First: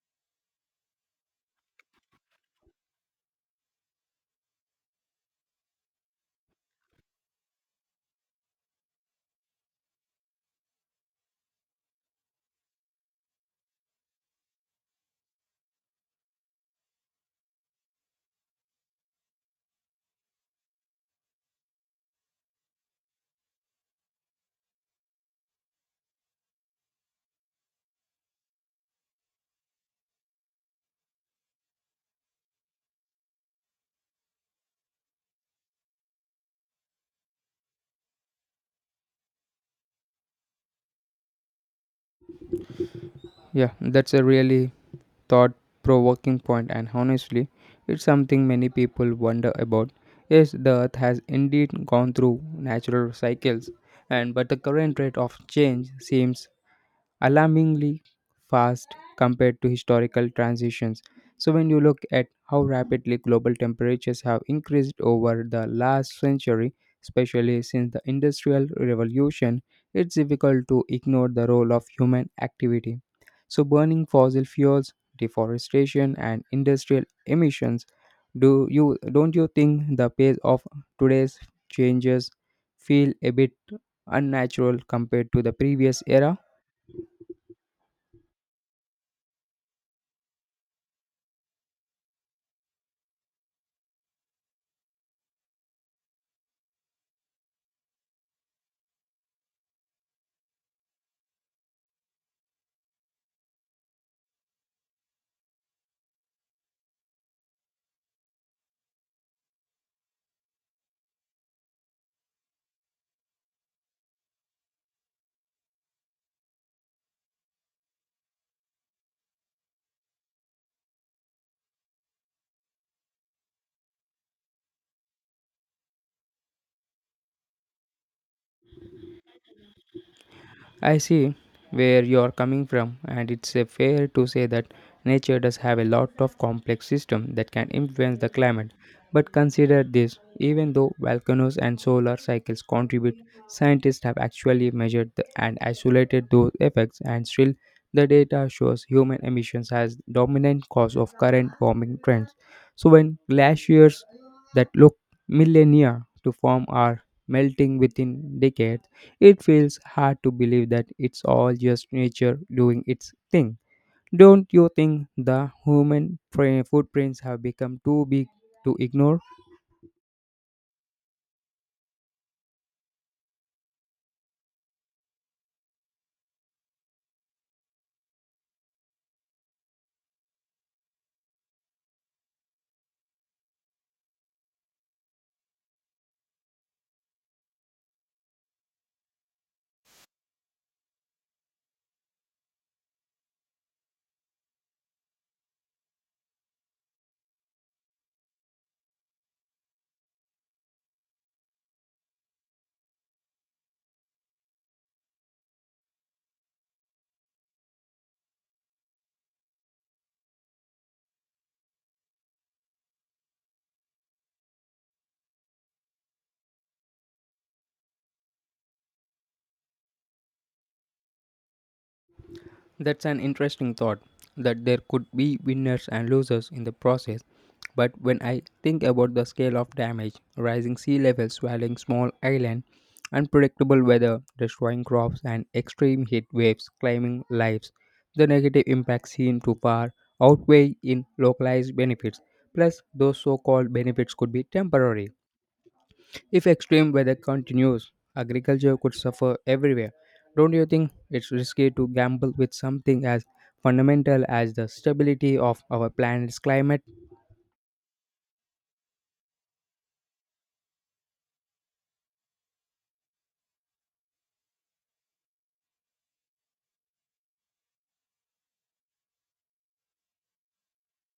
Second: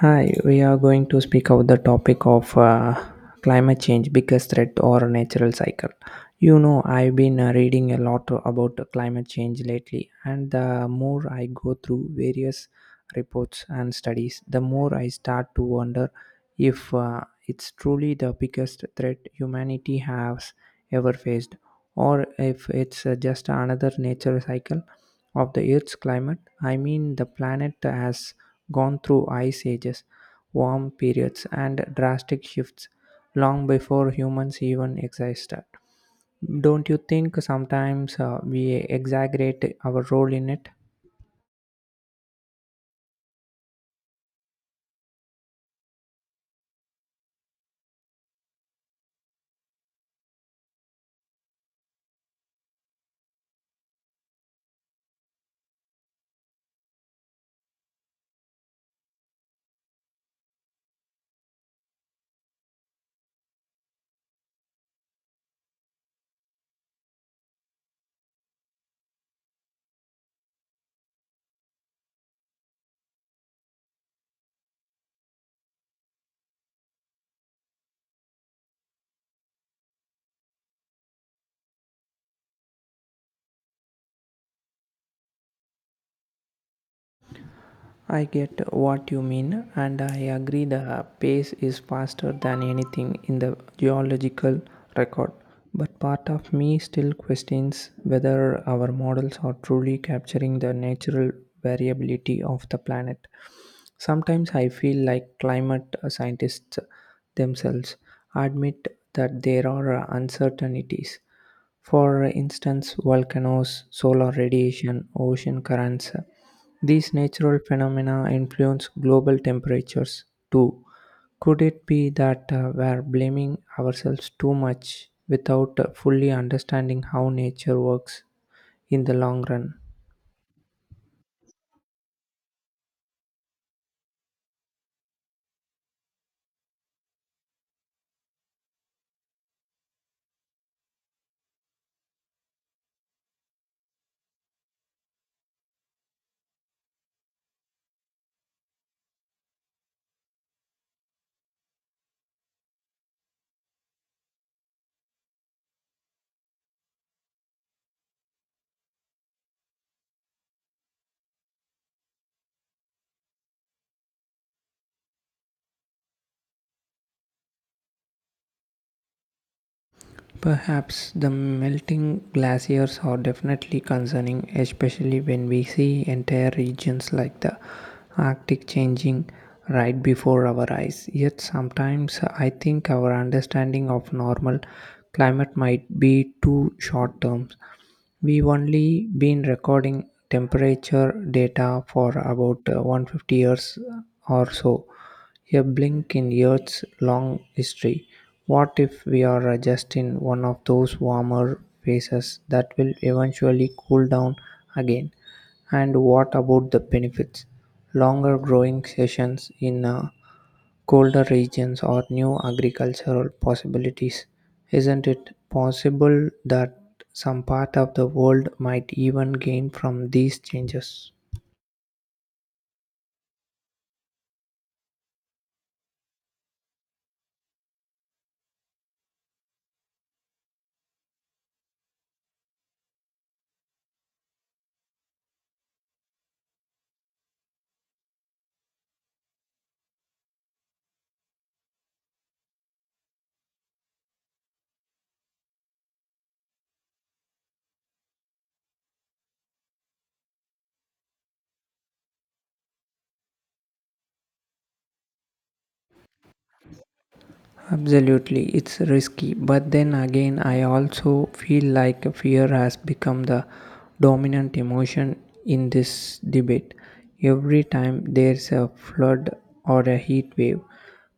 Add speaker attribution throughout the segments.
Speaker 1: Hi, we are going to speak about the topic of climate change, biggest threat or natural cycle. You know, I've been reading a lot about climate change lately, and the more I go through various reports and studies, the more I start to wonder if it's truly the biggest threat humanity has ever faced, or if it's just another natural cycle of the Earth's climate. I mean, the planet has gone through ice ages, warm periods, and drastic shifts long before humans even existed. Don't you think sometimes we exaggerate our role in it?
Speaker 2: Yeah, that's a really thought provoking point, and honestly, it's something many people wonder about. Yes, the earth has indeed gone through natural cycles, and but the current rate of change seems alarmingly fast compared to historical transitions. So, when you look at how rapidly global temperatures have increased over the last century, especially since the Industrial Revolution, it's difficult to ignore the role of human activity. So, burning fossil fuels, deforestation, and industrial emissions. Do you don't you think the pace of today's changes feel a bit unnatural compared to the previous era?
Speaker 1: I get what you mean, and I agree the pace is faster than anything in the geological record. But part of me still questions whether our models are truly capturing the natural variability of the planet. Sometimes I feel like climate scientists themselves admit that there are uncertainties. For instance, volcanoes, solar radiation, ocean currents. These natural phenomena influence global temperatures too. Could it be that we're blaming ourselves too much without fully understanding how nature works in the long run?
Speaker 2: I see where you're coming from, and it's fair to say that nature does have a lot of complex systems that can influence the climate. But consider this, even though volcanoes and solar cycles contribute, scientists have actually measured the, and isolated those effects, and still, the data shows human emissions as dominant cause of current warming trends. So, when glaciers that look millennia to form are melting within decades, it feels hard to believe that it's all just nature doing its thing. Don't you think the human footprints have become too big to ignore?
Speaker 1: Perhaps the melting glaciers are definitely concerning, especially when we see entire regions like the Arctic changing right before our eyes. Yet sometimes I think our understanding of normal climate might be too short term. We've only been recording temperature data for about 150 years or so, a blink in Earth's long history. What if we are just in one of those warmer phases that will eventually cool down again? And what about the benefits? Longer growing sessions in colder regions or new agricultural possibilities. Isn't it possible that some part of the world might even gain from these changes?
Speaker 2: That's an interesting thought that there could be winners and losers in the process. But when I think about the scale of damage, rising sea levels swallowing small islands, unpredictable weather destroying crops, and extreme heat waves claiming lives, the negative impacts seem to far outweigh in localized benefits. Plus, those so called benefits could be temporary if extreme weather continues, agriculture could suffer everywhere. Don't you think it's risky to gamble with something as fundamental as the stability of our planet's climate?
Speaker 1: Absolutely, it's risky, but then again, I also feel like fear has become the dominant emotion in this debate. Every time there's a flood or a heat wave,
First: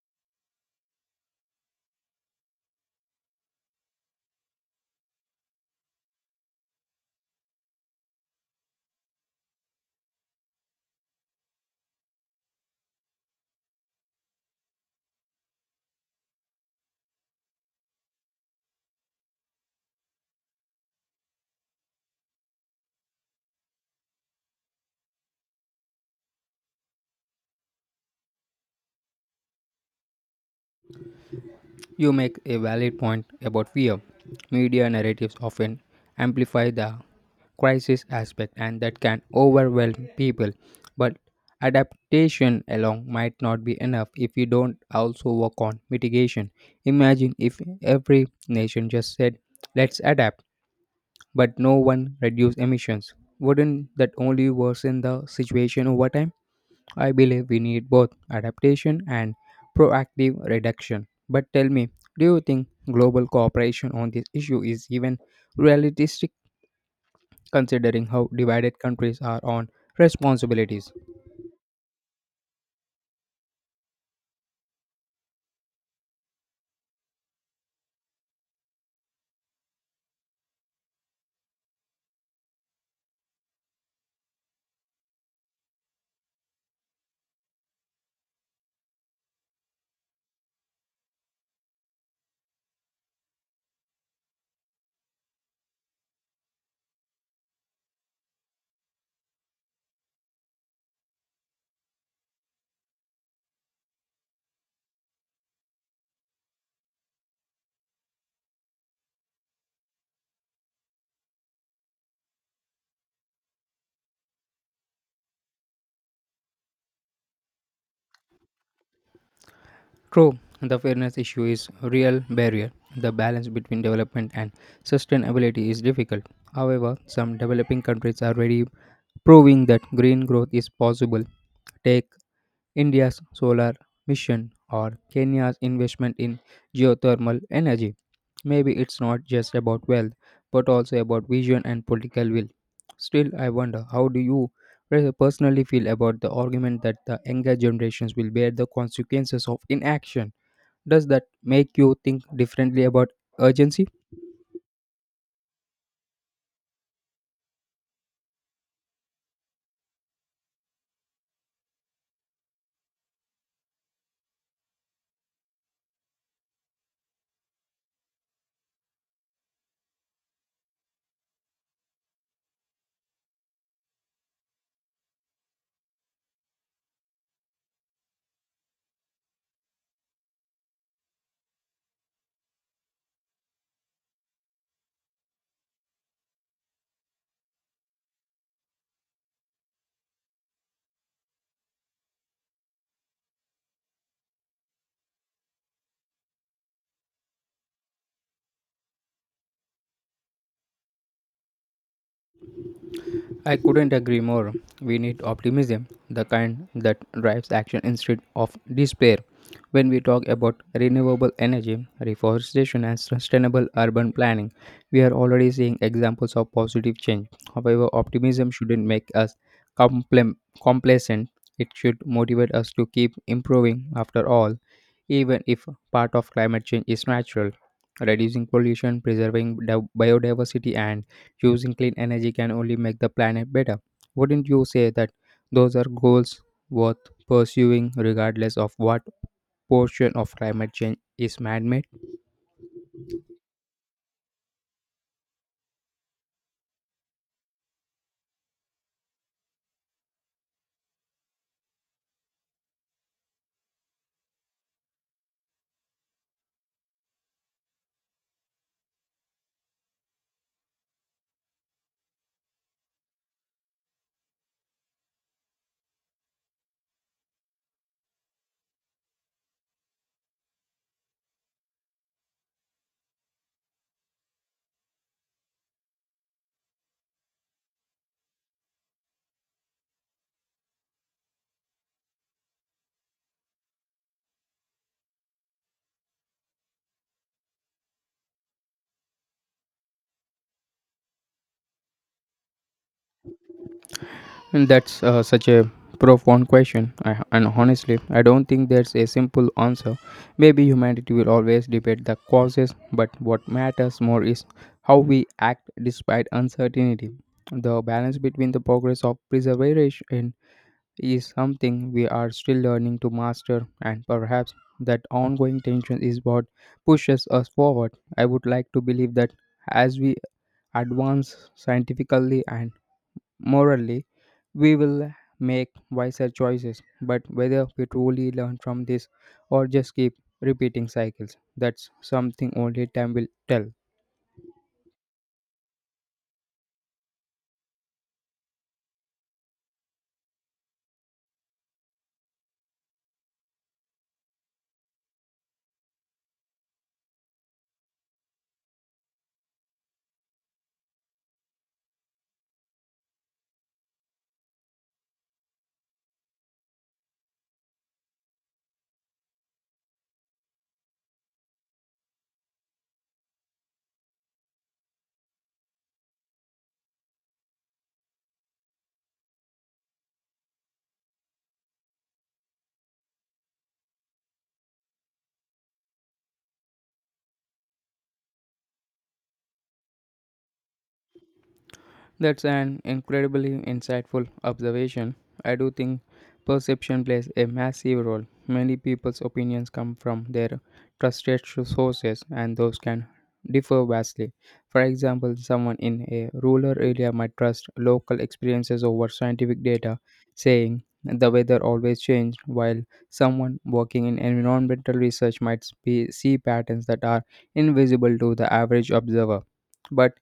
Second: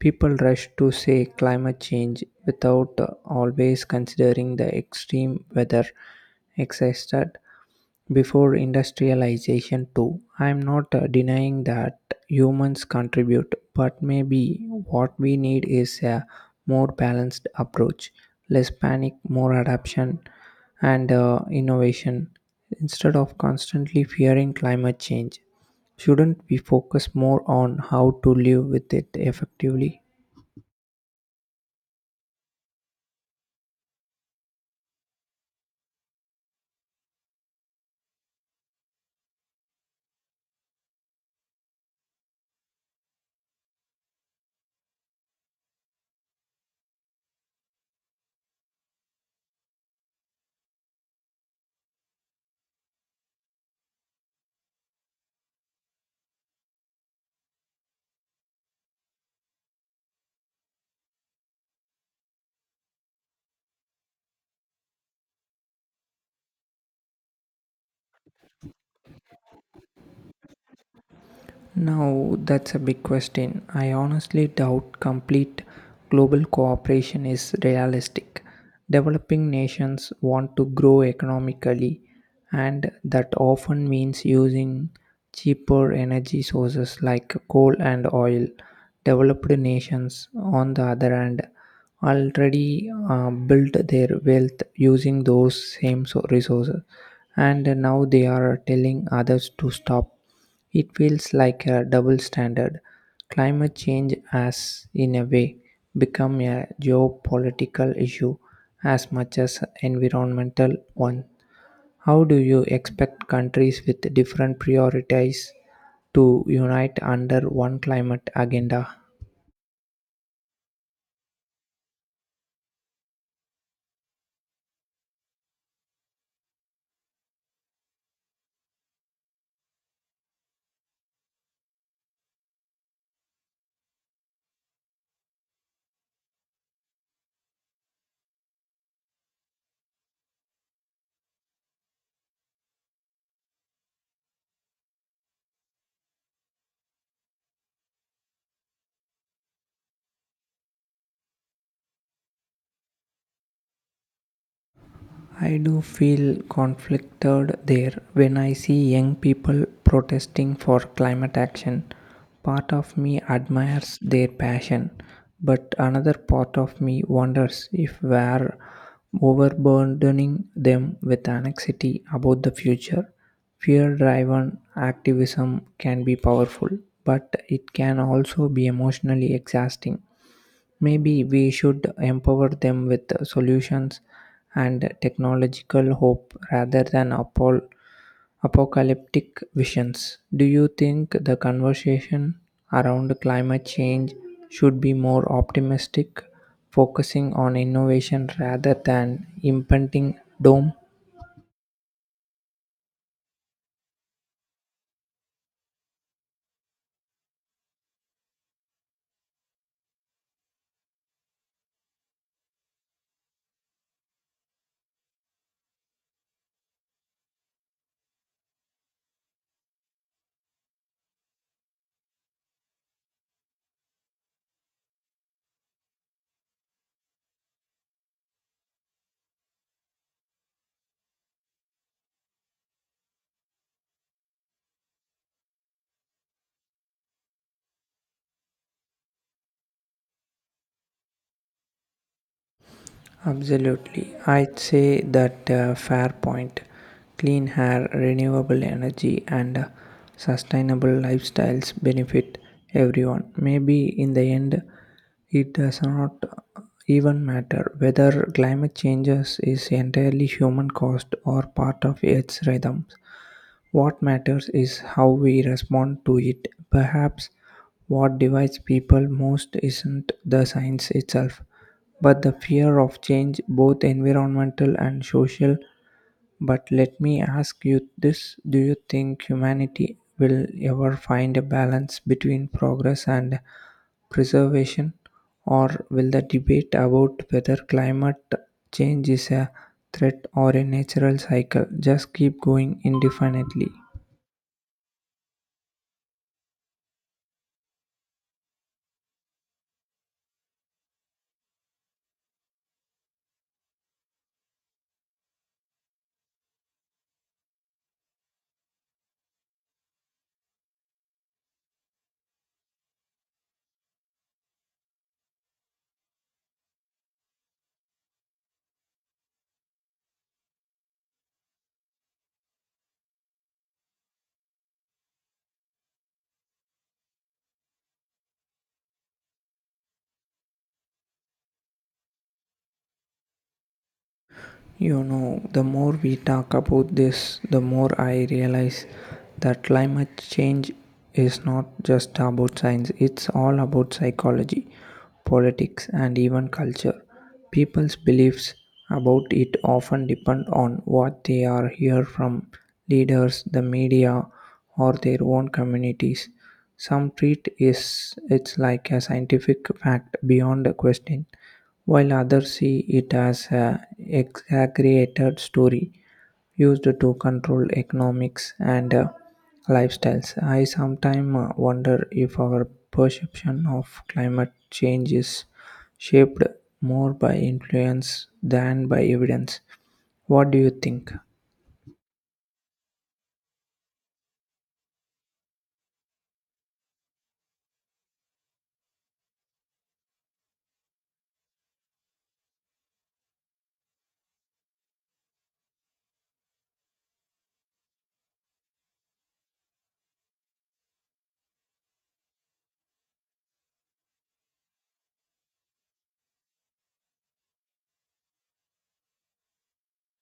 Speaker 1: people rush to say climate change without always considering the extreme weather existed before industrialization too. I'm not denying that humans contribute, but maybe what we need is a more balanced approach, less panic, more adaptation, and innovation. Instead of constantly fearing climate change, shouldn't we focus more on how to live with it effectively?
Speaker 2: You make a valid point about fear. Media narratives often amplify the crisis aspect and that can overwhelm people. But adaptation alone might not be enough if we don't also work on mitigation. Imagine if every nation just said, let's adapt but no one reduce emissions. Wouldn't that only worsen the situation over time? I believe we need both adaptation and proactive reduction. But tell me, do you think global cooperation on this issue is even realistic considering how divided countries are on responsibilities?
Speaker 1: Now, that's a big question. I honestly doubt complete global cooperation is realistic. Developing nations want to grow economically, and that often means using cheaper energy sources like coal and oil. Developed nations, on the other hand, already built their wealth using those same resources, and now they are telling others to stop. It feels like a double standard. Climate change has, in a way, become a geopolitical issue as much as environmental one. How do you expect countries with different priorities to unite under one climate agenda?
Speaker 2: True, the fairness issue is a real barrier. The balance between development and sustainability is difficult. However, some developing countries are already proving that green growth is possible. Take India's solar mission or Kenya's investment in geothermal energy. Maybe it's not just about wealth, but also about vision and political will. Still, I wonder how do you personally feel about the argument that the younger generations will bear the consequences of inaction? Does that make you think differently about urgency?
Speaker 1: I do feel conflicted there when I see young people protesting for climate action. Part of me admires their passion, but another part of me wonders if we're overburdening them with anxiety about the future. Fear driven activism can be powerful, but it can also be emotionally exhausting. Maybe we should empower them with solutions and technological hope rather than apocalyptic visions. Do you think the conversation around climate change should be more optimistic, focusing on innovation rather than impending doom?
Speaker 2: I couldn't agree more. We need optimism, the kind that drives action instead of despair. When we talk about renewable energy, reforestation, and sustainable urban planning, we are already seeing examples of positive change. However, optimism shouldn't make us compla- complacent, it should motivate us to keep improving. After all, even if part of climate change is natural. Reducing pollution, preserving biodiversity, and using clean energy can only make the planet better. Wouldn't you say that those are goals worth pursuing regardless of what portion of climate change is man made?
Speaker 1: Absolutely. I'd say that fair point. Clean air, renewable energy, and sustainable lifestyles benefit everyone. Maybe in the end, it does not even matter whether climate changes is entirely human caused or part of Earth's rhythms. What matters is how we respond to it. Perhaps what divides people most isn't the science itself, but the fear of change, both environmental and social, but let me ask you this: do you think humanity will ever find a balance between progress and preservation, or will the debate about whether climate change is a threat or a natural cycle just keep going indefinitely?
Speaker 2: And that's such a profound question. And honestly, I don't think there's a simple answer. Maybe humanity will always debate the causes, but what matters more is how we act despite uncertainty. The balance between the progress of preservation is something we are still learning to master, and perhaps that ongoing tension is what pushes us forward. I would like to believe that as we advance scientifically and morally, we will make wiser choices, but whether we truly learn from this or just keep repeating cycles, that's something only time will tell.
Speaker 1: You know, the more we talk about this, the more I realize that climate change is not just about science, it's all about psychology, politics, and even culture. People's beliefs about it often depend on what they are hear from leaders, the media, or their own communities. Some treat is it's like a scientific fact beyond a question while others see it as an exaggerated story used to control economics and lifestyles. I sometimes wonder if our perception of climate change is shaped more by influence than by evidence. What do you think?
Speaker 2: That's an incredibly insightful observation. I do think perception plays a massive role. Many people's opinions come from their trusted sources, and those can differ vastly. For example, someone in a rural area might trust local experiences over scientific data, saying the weather always changed, while someone working in environmental research might be, see patterns that are invisible to the average observer. But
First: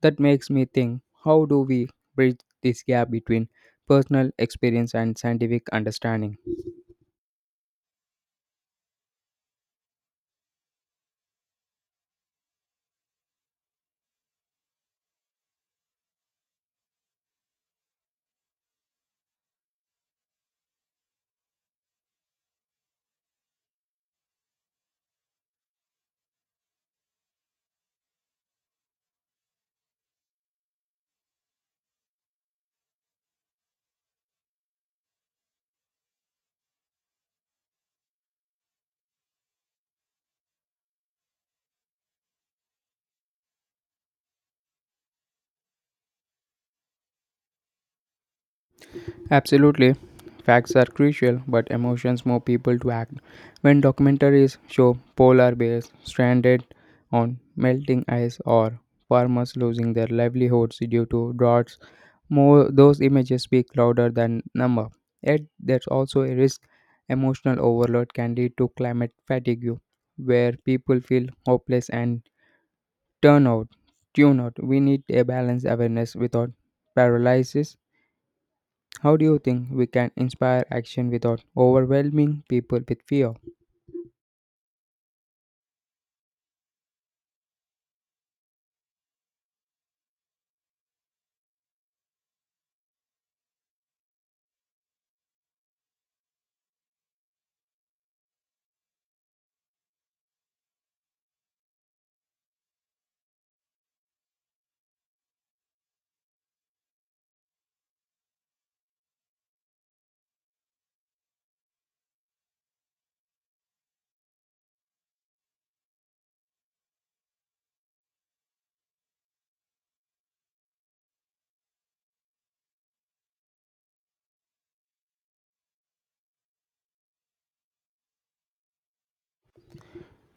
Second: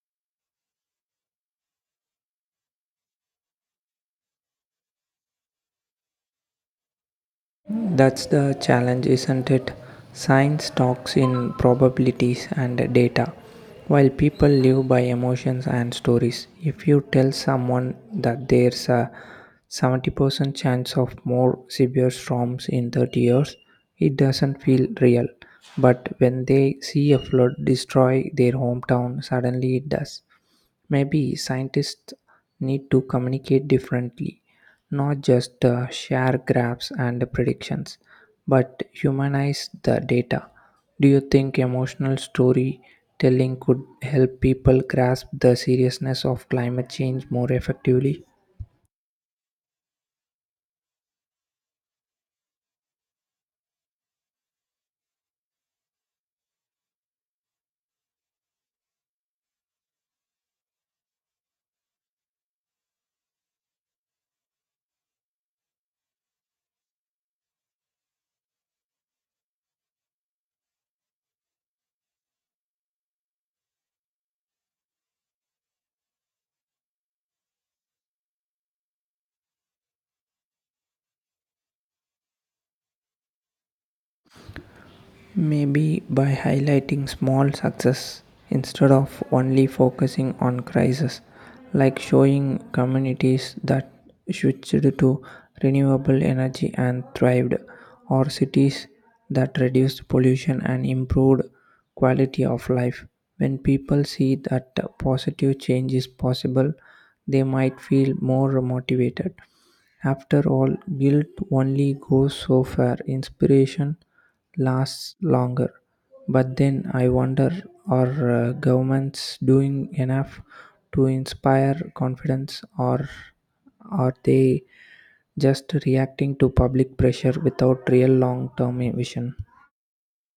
Speaker 2: that makes me think, how do we bridge this gap between personal experience and scientific understanding?
Speaker 1: That's the challenge, isn't it? Science talks in probabilities and data, while people live by emotions and stories. If you tell someone that there's a 70% chance of more severe storms in 30 years, it doesn't feel real. But when they see a flood destroy their hometown, suddenly it does. Maybe scientists need to communicate differently, not just share graphs and predictions, but humanize the data. Do you think emotional storytelling could help people grasp the seriousness of climate change more effectively?
Speaker 2: Absolutely. Facts are crucial, but emotions move people to act. When documentaries show polar bears stranded on melting ice or farmers losing their livelihoods due to droughts, more those images speak louder than number. Yet there's also a risk, emotional overload can lead to climate fatigue, where people feel hopeless and turn out, tune out. We need a balanced awareness without paralysis. How do you think we can inspire action without overwhelming people with fear?
Speaker 1: Maybe by highlighting small success instead of only focusing on crisis, like showing communities that switched to renewable energy and thrived, or cities that reduced pollution and improved quality of life. When people see that positive change is possible, they might feel more motivated. After all, guilt only goes so far. Inspiration lasts longer. But then I wonder, are governments doing enough to inspire confidence, or are they just reacting to public pressure without real long term vision?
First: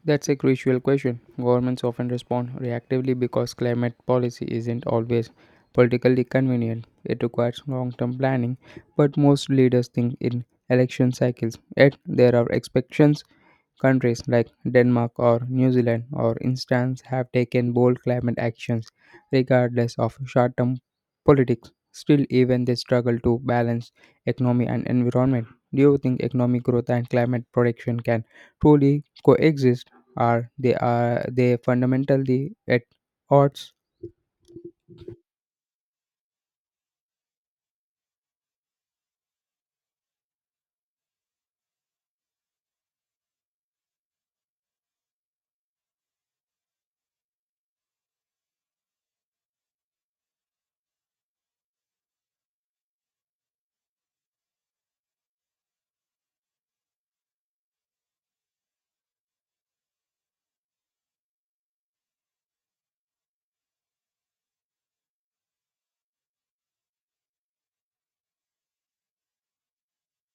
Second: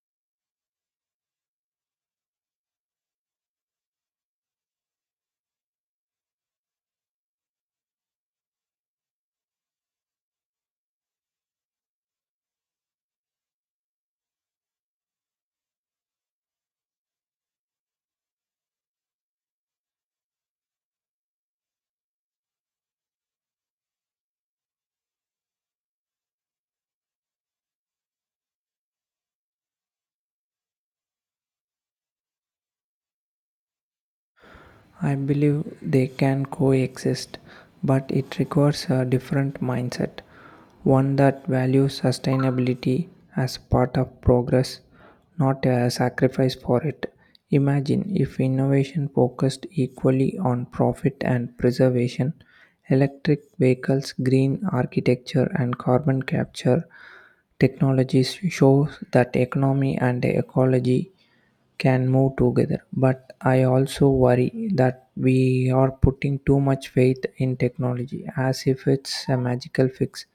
Speaker 2: That's a crucial question. Governments often respond reactively because climate policy isn't always politically convenient. It requires long term planning, but most leaders think in election cycles. Yet, there are expectations. Countries like Denmark or New Zealand, for instance, have taken bold climate actions regardless of short term politics. Still, even they struggle to balance economy and environment. Do you think economic growth and climate protection can truly coexist, or they are they fundamentally at odds?
Speaker 1: I believe they can coexist, but it requires a different mindset, one that values sustainability as part of progress, not a sacrifice for it. Imagine if innovation focused equally on profit and preservation, electric vehicles, green architecture, and carbon capture technologies show that economy and ecology can move together. But I also worry that we are putting too much faith in technology as if it's a magical fix.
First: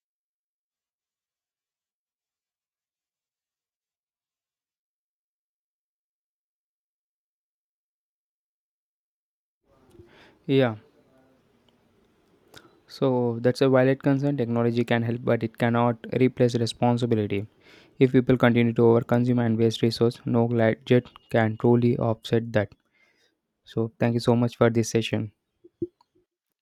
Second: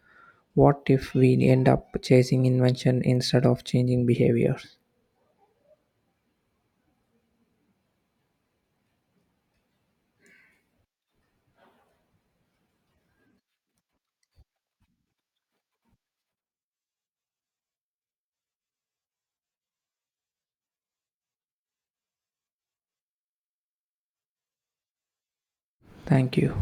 Speaker 1: What if we end up chasing invention instead of changing behaviors?
Speaker 2: Yeah. So that's a valid concern. Technology can help, but it cannot replace responsibility. If people continue to overconsume and waste resource, no gadget can truly offset that. So thank you so much for this session.
Speaker 1: Thank you.